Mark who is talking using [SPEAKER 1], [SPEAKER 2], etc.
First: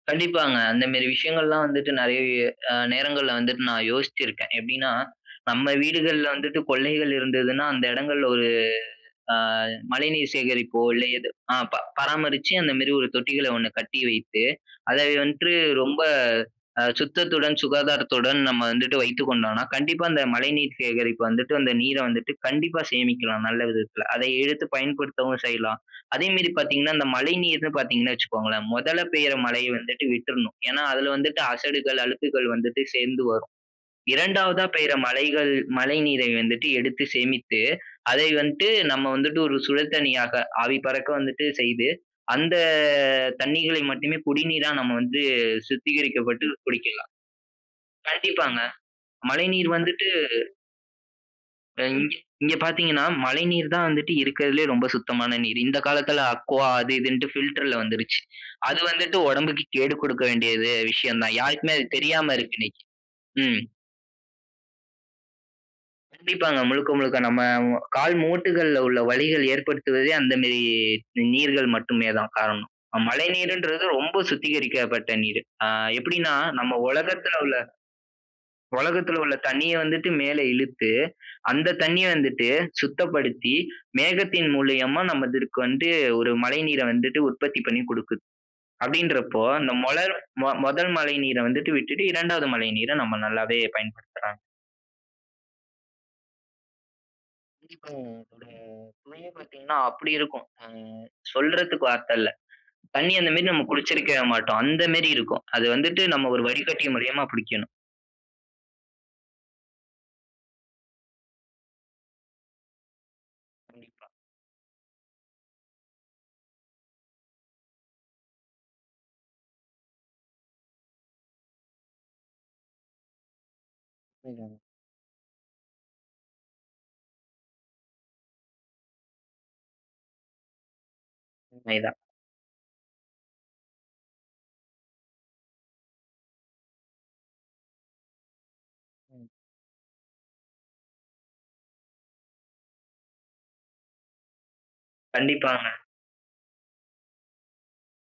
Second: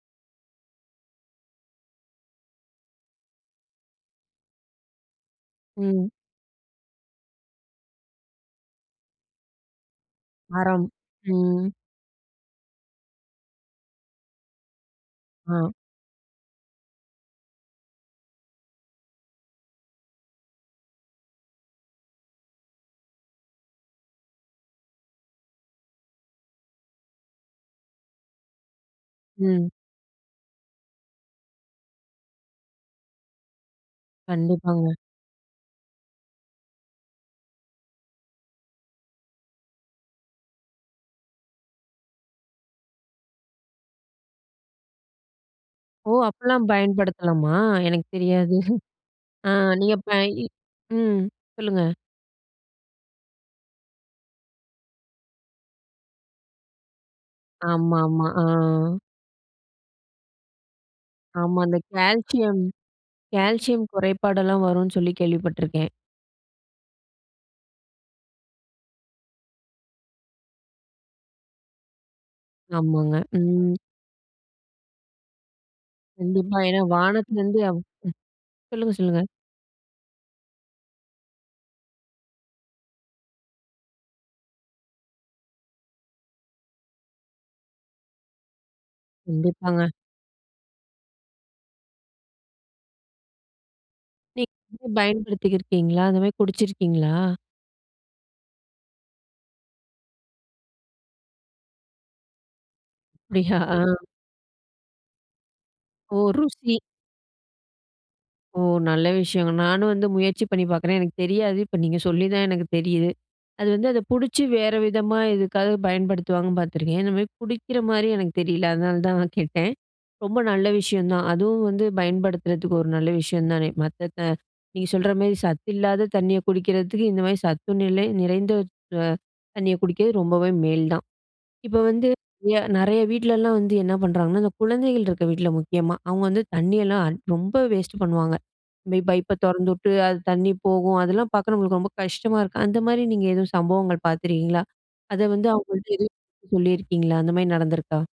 [SPEAKER 1] கண்டிப்பாங்க. அந்த மேரி விஷயங்கள்லாம் வந்துட்டு, நெறைய அ நேரங்கள்ல வந்துட்டு நான் யோசிச்சிருக்கேன். எப்டின்னா, நம்ம
[SPEAKER 2] ம்.
[SPEAKER 1] வீடுகள்ல வந்துட்டு கொள்ளைகள் இருந்ததுன்னா, அந்த இடங்கள்ல ஒரு ஆ மழைநீர் சேகரிப்போ,
[SPEAKER 2] மரம்.
[SPEAKER 1] இல்ல ஏதோ ஆ
[SPEAKER 2] ம்.
[SPEAKER 1] ப பராமரிச்சு அந்தமேரி ஒரு தொட்டிகள ஒண்ணு கட்டி வைத்து அத வந்துட்டு,
[SPEAKER 2] அ.
[SPEAKER 1] ரொம்ப அ சுத்தத்துடன் சுகாதாரத்துடன் நம்ம வந்துட்டு வைத்துக் கொண்டோன்னா, கண்டிப்பா அந்த மழைநீர் சேகரிப்பு வந்துட்டு, அந்த நீர வந்துட்டு கண்டிப்பா சேமிக்கலாம் நல்ல விதத்துல. அதை எடுத்து பயன்படுத்தவும் செய்யலாம். அதே மேரி பார்த்தீங்கன்னா அந்த மழைநீர் பார்த்தீங்கன்னா வச்சுக்கோங்களேன், முதல்ல பெய்ற மழையை
[SPEAKER 2] ம்.
[SPEAKER 1] வந்துட்டு விட்றணும். ஏனா, அதில வந்துட்டு அசடுகள், அழுக்குகள் வந்துட்டு சேர்ந்து வரும். 2
[SPEAKER 2] கண்டிப்பாங்க.
[SPEAKER 1] பெய்ற மழைகள் மழைநீரை வந்துட்டு எடுத்து சேமித்து, அதை வந்துட்டு நம்ம வந்துட்டு ஒரு சுழல் தண்ணீயாக ஆவி பறக்க வந்துட்டு செய்து அந்த தண்ணீகளை மட்டுமே குடிநீரா நம்ம வந்துட்டு
[SPEAKER 2] ஓ!
[SPEAKER 1] சுத்திகரிக்கப்பட்டு
[SPEAKER 2] அப்டிலாம்
[SPEAKER 1] குடிக்கலாம்.
[SPEAKER 2] பயன்படுத்தலாமா? எனக்கு தெரியாது
[SPEAKER 1] கண்டிப்பாங்க.
[SPEAKER 2] ஆ
[SPEAKER 1] மழைநீர்
[SPEAKER 2] நீங்க
[SPEAKER 1] வந்துட்டு
[SPEAKER 2] ப இ ம் சொல்லுங்க.
[SPEAKER 1] ஆ இங்க இங்கே பார்த்தீங்கன்னா மழைநீர் தான் வந்துட்டு இருக்கதிலேயே ரொம்ப சுத்தமான நீர். இந்த காலத்துல அக்வா அது இதுன் பில்டர்ல வந்துருச்சு.
[SPEAKER 2] ஆமாமா, ஆ.
[SPEAKER 1] அது வந்துட்டு உடம்புக்கு கேடு குடுக்க வேண்டியது விஷயம் தான்.
[SPEAKER 2] ஆமா.
[SPEAKER 1] யாருக்குமே
[SPEAKER 2] அந்த
[SPEAKER 1] அது தெரியாம இருக்கு
[SPEAKER 2] கால்சியம்
[SPEAKER 1] இன்னைக்கு. ம்.
[SPEAKER 2] கால்சியம் குறைபாடெல்லாம் வரும்ன்னு சொல்லி கேள்விப்பட்டுருக்கேன்.
[SPEAKER 1] கண்டிப்பாங்க. முழுக்க முழுக்க நம்ம கால் மூட்டுகள்ல உள்ள வலிகள் ஏற்படுத்துவதே, அந்தமேரி நீர்கள் மட்டுமே தான் காரணம்.
[SPEAKER 2] ஆமாங்க, ம்.
[SPEAKER 1] மழைநீர்ன்றது ரொம்ப சுத்திகரிக்கப்பட்ட நீர். ஆ எப்டின்னா
[SPEAKER 2] கண்டிப்பா.
[SPEAKER 1] நம்ம
[SPEAKER 2] ஏனா,
[SPEAKER 1] உலகத்துல உள்ள,
[SPEAKER 2] வானத்துலருந்து அப் சொல்லுங்க
[SPEAKER 1] உலகத்துல
[SPEAKER 2] சொல்லுங்க.
[SPEAKER 1] உள்ள தண்ணீய வந்துட்டு மேல இழுத்து, அந்த தண்ணீய வந்துட்டு சுத்தப்படுத்தி மேகத்தின் மூலியமா நமக்கு வந்து ஒரு மழைநீர வந்துட்டு உற்பத்தி பண்ணி குடுக்குது. அப்டின்றப்போ அந்த
[SPEAKER 2] கண்டிப்பாங்க.
[SPEAKER 1] மோல முதல் மழைநீர வந்துட்டு விட்டுட்டு 2 மழைநீர நம்ம நல்லாவே பயன்படுத்துலாம்.
[SPEAKER 2] நீ பயன்படுத்திருக்கீங்களா அந்த மாரி குடிச்சிருக்கீங்களா?
[SPEAKER 1] [unintelligible] இப்போ ஆ பார்த்தீங்கன்னா, அப்டி இருக்கும். ஆ சொல்றதுக்கு வார்த்த இல்ல. தண்ணீ அந்த மேரி
[SPEAKER 2] அப்டியா!
[SPEAKER 1] நம்ம குடிச்சுருக்க மாட்டோம், அந்த மேரி இருக்கும். அது வந்துட்டு
[SPEAKER 2] ஒ!
[SPEAKER 1] நம்ம ஒரு
[SPEAKER 2] ருசி.
[SPEAKER 1] வடிகட்டி மூலியமா புடிக்கணும்.
[SPEAKER 2] ஓ! நல்ல விஷயங்க. நானும் வந்து முயற்சி பண்ணி பார்க்குறேன். எனக்கு தெரியாது, இப்ப நீங்க சொல்லி தான் எனக்கு தெரியுது. அது வந்து அத
[SPEAKER 1] கண்டிப்பா.
[SPEAKER 2] புடிச்சு வேற விதமா எதுக்காக பயன்படுத்துவாங்கன்னு பார்த்துருக்கேன். இந்த மாரி குடிக்கிற மாரி எனக்கு தெரியல அதனால தான் நான் கேட்டேன். ரொம்ப நல்ல விஷயம் தான் அதுவும் வந்து பயன்படுத்துறதுக்கு ஒரு நல்ல விஷயம் தானே மத்த த
[SPEAKER 1] ம்ஹ்ம்.
[SPEAKER 2] நீங்க சொல்ற மாரி சத்து இல்லாத தண்ணிய குடிக்கிறதுக்கு இந்த மாரி சத்து நிலை நிறைந்த அ தண்ணிய குடிக்கறது ரொம்பவே மேல் தான். இப்போ
[SPEAKER 1] உண்மைதான்.
[SPEAKER 2] வந்து நெறைய வீட்லலாம் வந்து என்ன பண்ணுறாங்கன்னா அந்த குழந்தைகள் இருக்க வீட்ல முக்கியமா. அவங்க வந்து தண்ணியெல்லாம் ரொம்ப வேஸ்ட் பண்ணுவாங்க போய்
[SPEAKER 1] ம்.
[SPEAKER 2] பைப்ப தொறந்துட்டு அது தண்ணி போகும். அதெல்லாம் பார்க்க நம்மளுக்கு ரொம்ப கஷ்டமா இருக்கும். அந்த மாரி நீங்க எதுவும் சம்பவங்கள் பார்த்துருக்கீங்களா? அத வந்து
[SPEAKER 1] கண்டிப்பாங்க.
[SPEAKER 2] அவங்கள்ட்ட எதுவும் சொல்லியிருக்கீங்களா அந்த மாரி நடந்துருக்கா?